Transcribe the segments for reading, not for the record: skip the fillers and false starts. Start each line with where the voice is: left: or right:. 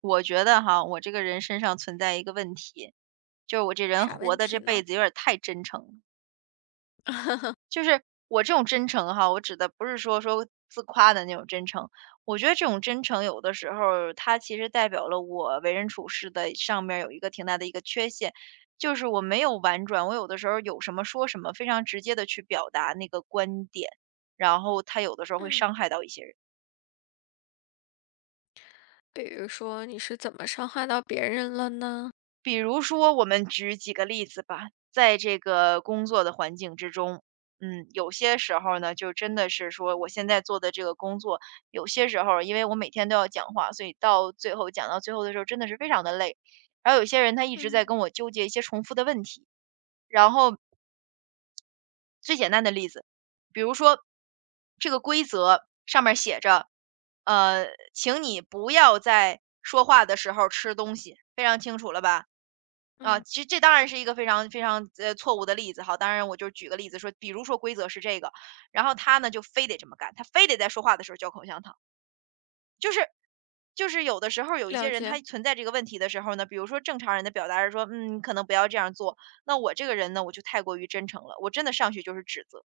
right: 我觉得哈，我这个人身上存在一个问题，就是我这人
left: 啥
right: 活
left: 问
right: 的这
left: 题
right: 辈
left: 呢？
right: 子有点儿太真诚了。 就是我这种真诚哈，我指的不是说说自夸的那种真诚，我觉得这种真诚有的时候儿它其实代表了我为人处事的上面儿有一个挺大的一个缺陷，就是我没有婉转，我有的时候儿有什么说什么，非常直接的去表达那个观点，然后他有的时候会
left: 嗯，
right: 伤害到一些人。
left: 比如说你是怎么伤害到别人了呢？
right: 比如说我们举几个例子吧，在这个工作的环境之中，嗯，有些时候呢，就真的是说我现在做的这个工作，有些时候因为我每天都要讲话，所以到最后讲到最后的时候，真的是非常的累。然后有些人他一直在
left: 嗯
right: 跟我纠结一些重复的问题，然后最简单的例子，比如说这个规则上面写着，呃，请你不要在说话的时候吃东西，非常清楚了吧？啊，
left: 嗯，
right: 其实这当然是一个非常非常错误的例子哈。当然，我就举个例子说，比如说规则是这个，然后他呢就非得这么干，他非得在说话的时候嚼口香糖，就是就是有的时候有一些
left: 了
right: 人
left: 解。
right: 他存在这个问题的时候呢，比如说正常人的表达是说，嗯，你可能不要这样做。那我这个人呢，我就太过于真诚了，我真的上去就是指责，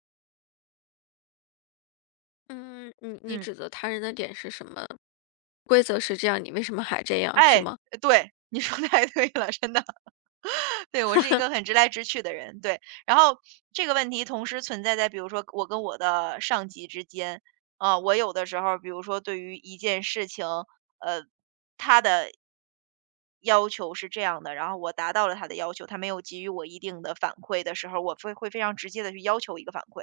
left: 嗯，你
right: 嗯，
left: 指责他人的点是什么？规则是这样，你为什么还这样，是
right: 哎，
left: 吗？
right: 对，你说太对了，真的。对，我是一个很直来直去的人，对。然后这个问题同时存在在比如说我跟我的上级之间，啊，我有的时候比如说对于一件事情，呃，要求是这样的，然后我达到了他的要求，他没有给予我一定的反馈的时候，我会非常直接的去要求一个反馈。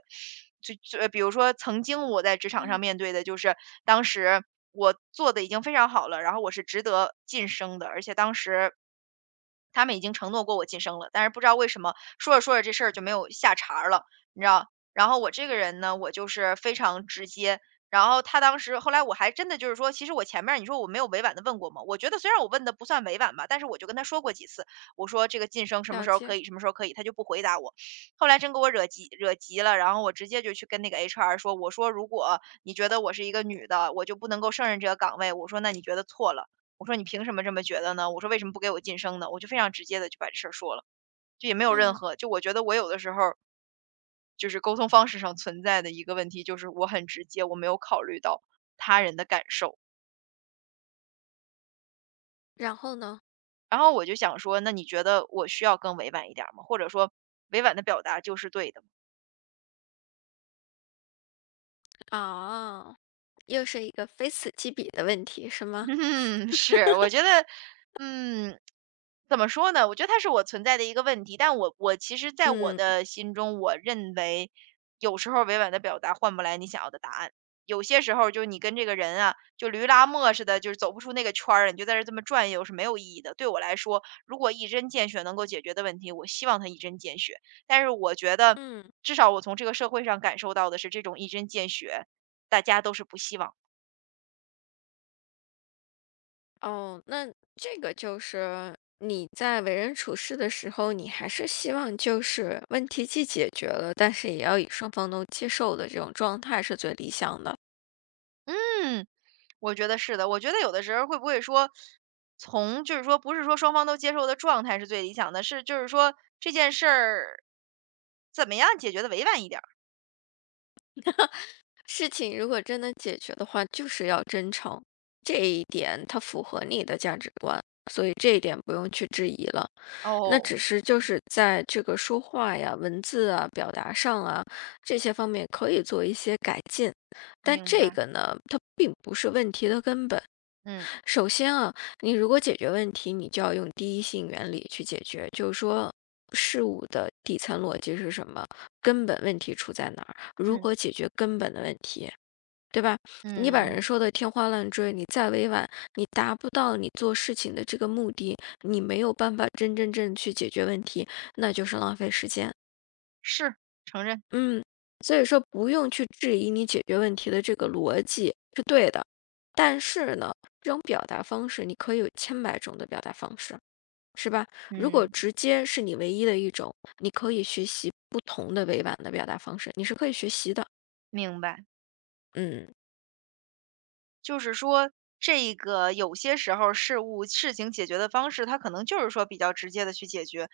right: 就比如说曾经我在职场上
left: 嗯，
right: 面对的就是当时我做的已经非常好了，然后我是值得晋升的，而且当时他们已经承诺过我晋升了，但是不知道为什么说着说着这事儿就没有下茬儿了，你知道？然后我这个人呢，我就是非常直接。然后他当时后来我还真的就是说，其实我前面儿你说我没有委婉的问过吗？我觉得虽然我问的不算委婉吧，但是我就跟他说过几次，我说这个晋升什么
left: 了
right: 时候可
left: 解。
right: 以，什么时候可以，他就不回答我。后来真给我惹急惹急了，然后我直接就去跟那个 HR 说，我说如果你觉得我是一个女的，我就不能够胜任这个岗位，我说那你觉得错了。我说：“你凭什么这么觉得呢？”我说：“为什么不给我晋升呢？”我就非常直接的就把这事儿说了，就也没有任
left: 嗯，
right: 何就我觉得我有的时候就是沟通方式上存在的一个问题，就是我很直接，我没有考虑到他人的感受。
left: 然后呢？
right: 然后我就想说，那你觉得我需要更委婉一点儿吗？或者说委婉的表达就是对的？
left: 啊，又是一个非此即彼的问题，是吗？
right: 嗯，是，我觉得，嗯，怎么说呢？我觉得它是我存在的一个问题，但我其实在我
left: 嗯
right: 的心中，我认为有时候委婉的表达换不来你想要的答案，有些时候就是你跟这个人啊，就驴拉磨似的，就是走不出那个圈儿，你就在这儿这么转悠是没有意义的。对我来说，如果一针见血能够解决的问题，我希望他一针见血，但是我觉得
left: 嗯。
right: 至少我从这个社会上感受到的是，这种一针见血，大家都是不希望。
left: 哦，那这个就是你在为人处事的时候，你还是希望就是问题既解决了，但是也要以双方都接受的这种状态是最理想的。
right: 嗯。我觉得是的，我觉得有的时候会不会说，从就是说不是说双方都接受的状态是最理想的，是就是说这件事儿怎么样解决的委婉一点儿？
left: 事情如果真的解决的话，就是要真诚，这一点它符合你的价值观，所以这一点不用去质疑了。那
right: 哦，
left: 只是就是在这个说话呀、文字啊、表达上啊这些方面可以做一些改进，但
right: 明
left: 这
right: 白，
left: 个呢，它并不是问题的根本。
right: 嗯
left: 首先啊，你如果解决问题，你就要用第一性原理去解决，就是说事物的底层逻辑是什么，根本问题出在哪儿，如
right: 嗯
left: 何解决根本的问题。对吧？你
right: 嗯
left: 把人
right: 嗯，
left: 说的天花乱坠，你再委婉，你达不到你做事情的这个目的，你没有办法真真正去解决问题，那就是浪费时间。
right: 是承认，
left: 嗯，所以说不用去质疑你解决问题的这个逻辑是对的，但是呢，这种表达方式你可以有千百种的表达方式，是吧？如果
right: 嗯，
left: 直接是你唯一的一种，你可以学习不同的委婉的表达方式，你是可以学习的。
right: 明白。
left: 嗯。
right: 就是说这个有些时候事物事情解决的方式，它可能就是说比较直接的去解决。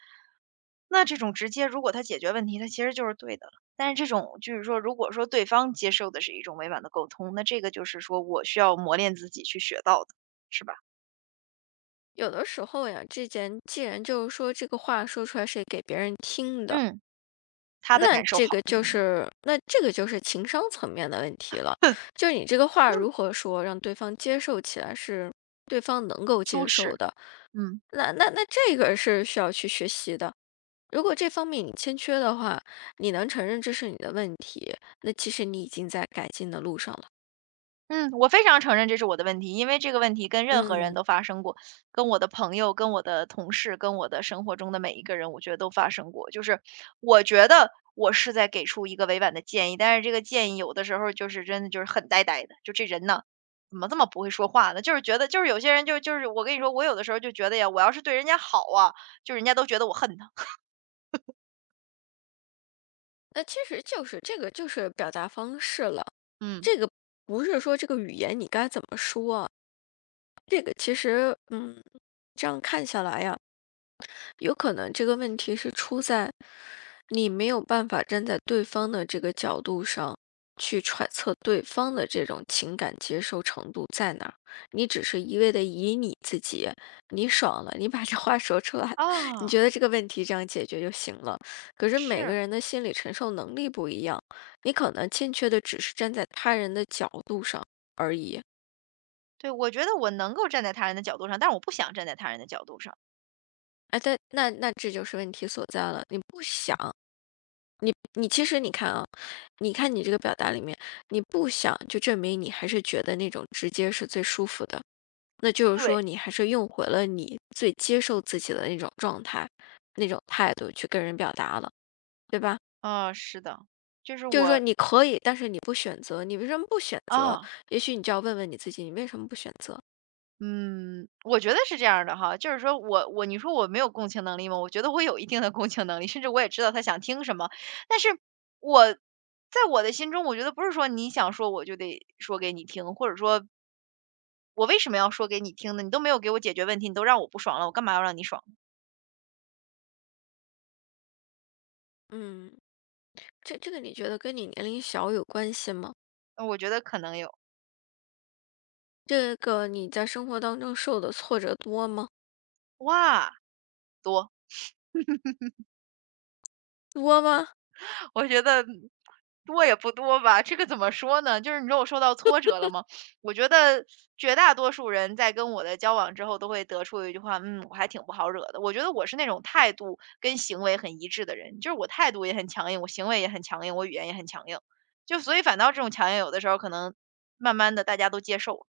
right: 那这种直接如果他解决问题，他其实就是对的了。但是这种就是说，如果说对方接受的是一种委婉的沟通，那这个就是说我需要磨练自己去学到的，是吧？
left: 有的时候呀，这件既然就是说这个话说出来是给别人听的，
right: 嗯，他的
left: 那
right: 感受好
left: 这个
right: 最
left: 就
right: 重要，
left: 是那这个就是情商层面的问题了。就是你这个话
right: 嗯，
left: 如何说，让对方接受起来是对方能够
right: 舒
left: 接受
right: 适，
left: 的，
right: 嗯。
left: 那这个是需要去学习的。如果这方面你欠缺的话，你能承认这是你的问题，那其实你已经在改进的路上了。
right: 嗯，我非常承认这是我的问题，因为这个问题跟任何人
left: 嗯，
right: 都发生过，跟我的朋友、跟我的同事、跟我的生活中的每一个人，我觉得都发生过。就是我觉得我是在给出一个委婉的建议，但是这个建议有的时候就是真的就是很呆呆的，就这人呢，怎么这么不会说话呢？就是觉得，就是有些人就是我跟你说，我有的时候就觉得呀，我要是对人家好啊，就人家都觉得我恨他。
left: 那其实就是这个就是表达方式了。
right: 嗯，
left: 这个不是说这个语言你该怎么说啊，这个其实，嗯，这样看下来呀，有可能这个问题是出在你没有办法站在对方的这个角度上去揣测对方的这种情感接受程度在哪儿，你只是一味的以你自己，你爽了，你把这话说出来，你
right: 啊，
left: 觉得这个问题这样解决就行了。可是每个
right: 是，
left: 人的心理承受能力不一样，你可能欠缺的只是站在他人的角度上而已。
right: 对，我觉得我能够站在他人的角度上，但是我不想站在他人的角度上。
left: 哎，但这就是问题所在了，你不想。你其实你看啊，你看你这个表达里面，你不想就证明你还是觉得那种直接是最舒服的，那就是
right: 对。
left: 说你还是用回了你最接受自己的那种状态、那种态度去跟人表达了，对吧？
right: 啊，是的，就是
left: 就是说
right: 我
left: 你可以，但是你不选择，你为什么不选择？
right: 啊，
left: 也许你就要问问你自己，你为什么不选择？
right: 嗯，我觉得是这样儿的哈，就是说我你说我没有共情能力吗？我觉得我有一定的共情能力，甚至我也知道他想听什么，但是我在我的心中，我觉得不是说你想说我就得说给你听，或者说我为什么要说给你听呢？你都没有给我解决问题，你都让我不爽了，我干嘛要让你爽？
left: 嗯，这个你觉得跟你年龄小有关系吗？
right: 我觉得可能有。
left: 这个你在生活当中受的挫折多吗？
right: 哇，多。
left: 多吗？
right: 我觉得多也不多吧，这个怎么说呢？就是你说我受到挫折了吗？我觉得绝大多数人在跟我的交往之后，都会得出一句话，嗯，我还挺不好惹的。我觉得我是那种态度跟行为很一致的人，就是我态度也很强硬，我行为也很强硬，我语言也很强硬，就所以反倒这种强硬，有的时候可能慢慢的大家都接受了。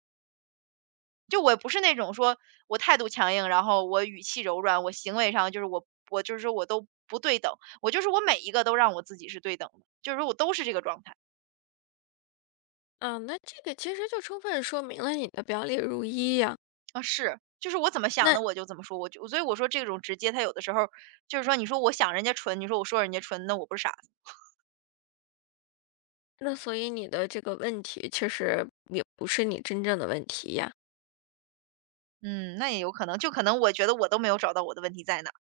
right: 就我不是那种说我态度强硬，然后我语气柔软，我行为上就是我就是说我都不对等，我就是我每一个都让我自己是对等的，就是说我都是这个状态。
left: 嗯，那这个其实就充分说明了你的表里如一呀。
right: 啊，是，就是我怎么想
left: 那
right: 的我就怎么说，我就所以我说这种直接，他有的时候就是说你说我想人家蠢，你说我说人家蠢，那我不是傻子，
left: 那所以你的这个问题其实也不是你真正的问题呀。
right: 嗯，那也有可能，就可能我觉得我都没有找到我的问题在哪儿，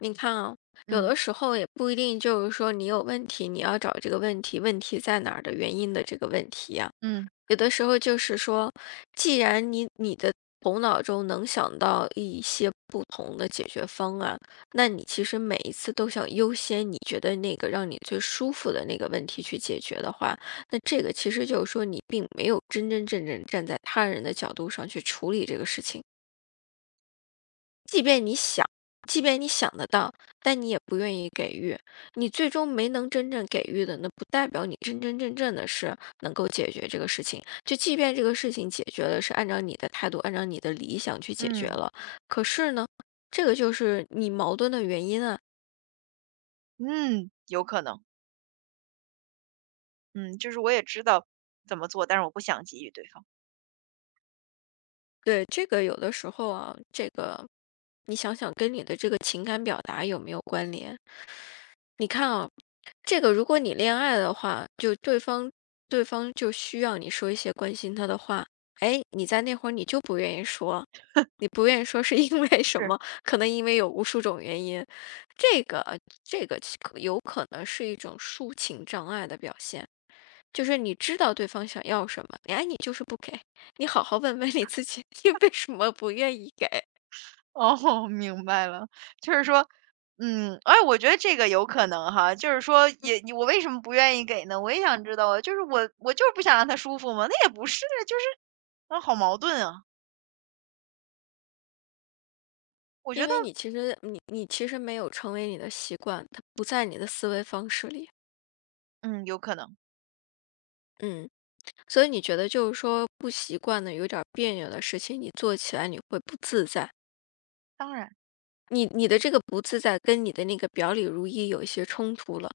left: 你看啊，有
right: 嗯
left: 的时候也不一定就是说你有问题，你要找这个问题在哪儿的原因的这个问题呀。
right: 嗯
left: 有的时候就是说，既然你的头脑中能想到一些不同的解决方案，那你其实每一次都想优先你觉得那个让你最舒服的那个问题去解决的话，那这个其实就是说你并没有真真正正站在他人的角度上去处理这个事情。即便你想，即便你想得到，但你也不愿意给予，你最终没能真正给予的，那不代表你真真正正的是能够解决这个事情。就即便这个事情解决了，是按照你的态度，按照你的理想去解决
right: 嗯
left: 了，可是呢，这个就是你矛盾的原因啊。
right: 嗯，有可能，嗯，就是我也知道怎么做，但是我不想给予对方，
left: 对，这个有的时候啊，这个你想想跟你的这个情感表达有没有关联？你看啊，这个如果你恋爱的话，就对方对方就需要你说一些关心他的话，哎，你在那会儿你就不愿意说，你不愿意说是因为什
right: 是。
left: 么？可能因为有无数种原因，这个这个可有可能是一种抒情障碍的表现，就是你知道对方想要什么，哎，你就是不给，你好好问问你自己，你为什么不愿意给？
right: 哦，明白了，就是说，嗯，哎，我觉得这个有可能哈，就是说也，你我为什么不愿意给呢？我也想知道啊，就是我就是不想让他舒服嘛，那也不是啊，就是啊，好矛盾啊。我觉
left: 因
right: 得，
left: 为你其实你其实没有成为你的习惯，它不在你的思维方式里。
right: 嗯，有可能，
left: 嗯，所以你觉得就是说不习惯的、有点儿别扭的事情，你做起来你会不自在。
right: 当然，
left: 你的这个不自在跟你的那个表里如一有一些冲突了。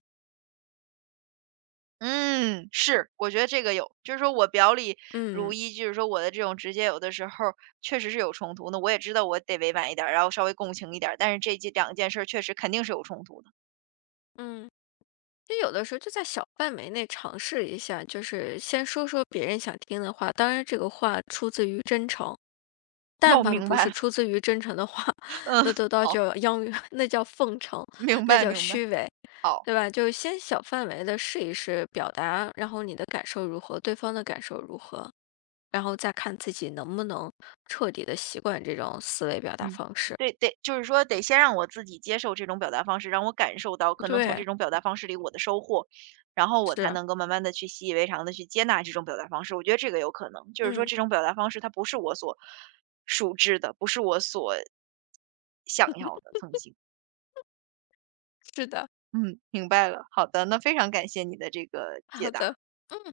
right: 嗯，是，我觉得这个有，就是说我表里如
left: 嗯
right: 一，就是说我的这种直接有的时候确实是有冲突的，我也知道我得委婉一点儿，然后稍微共情一点儿，但是这件两件事儿确实肯定是有冲突的。
left: 嗯，就有的时候就在小范围内尝试一下，就是先说说别人想听的话，当然这个话出自于真诚。
right: 那
left: 但
right: 我
left: 凡
right: 明
left: 不
right: 白
left: 是
right: 了，
left: 出自于真诚的话，
right: 嗯，
left: 那都到
right: 好，
left: 叫殃，那叫奉承，
right: 明
left: 那
right: 白
left: 叫
right: 明白，
left: 虚伪。
right: 好。
left: 对吧？就先小范围的试一试表达，然后你的感受如何，对方的感受如何，然后再看自己能不能彻底的习惯这种思维表达
right: 嗯，
left: 方式。
right: 对，得就是说得先让我自己接受这种表达方式，让我感受到可能从
left: 对，
right: 这种表达方式里我的收获，然后我才
left: 是，
right: 能够慢慢的去习以为常的去接纳这种表达方式。我觉得这个有可能，就是说
left: 嗯，
right: 这种表达方式它不是我所熟知的，不是我所想要的曾经。
left: 是的，
right: 嗯，明白了。好的，那非常感谢你的这个解
left: 好
right: 答。
left: 的，嗯。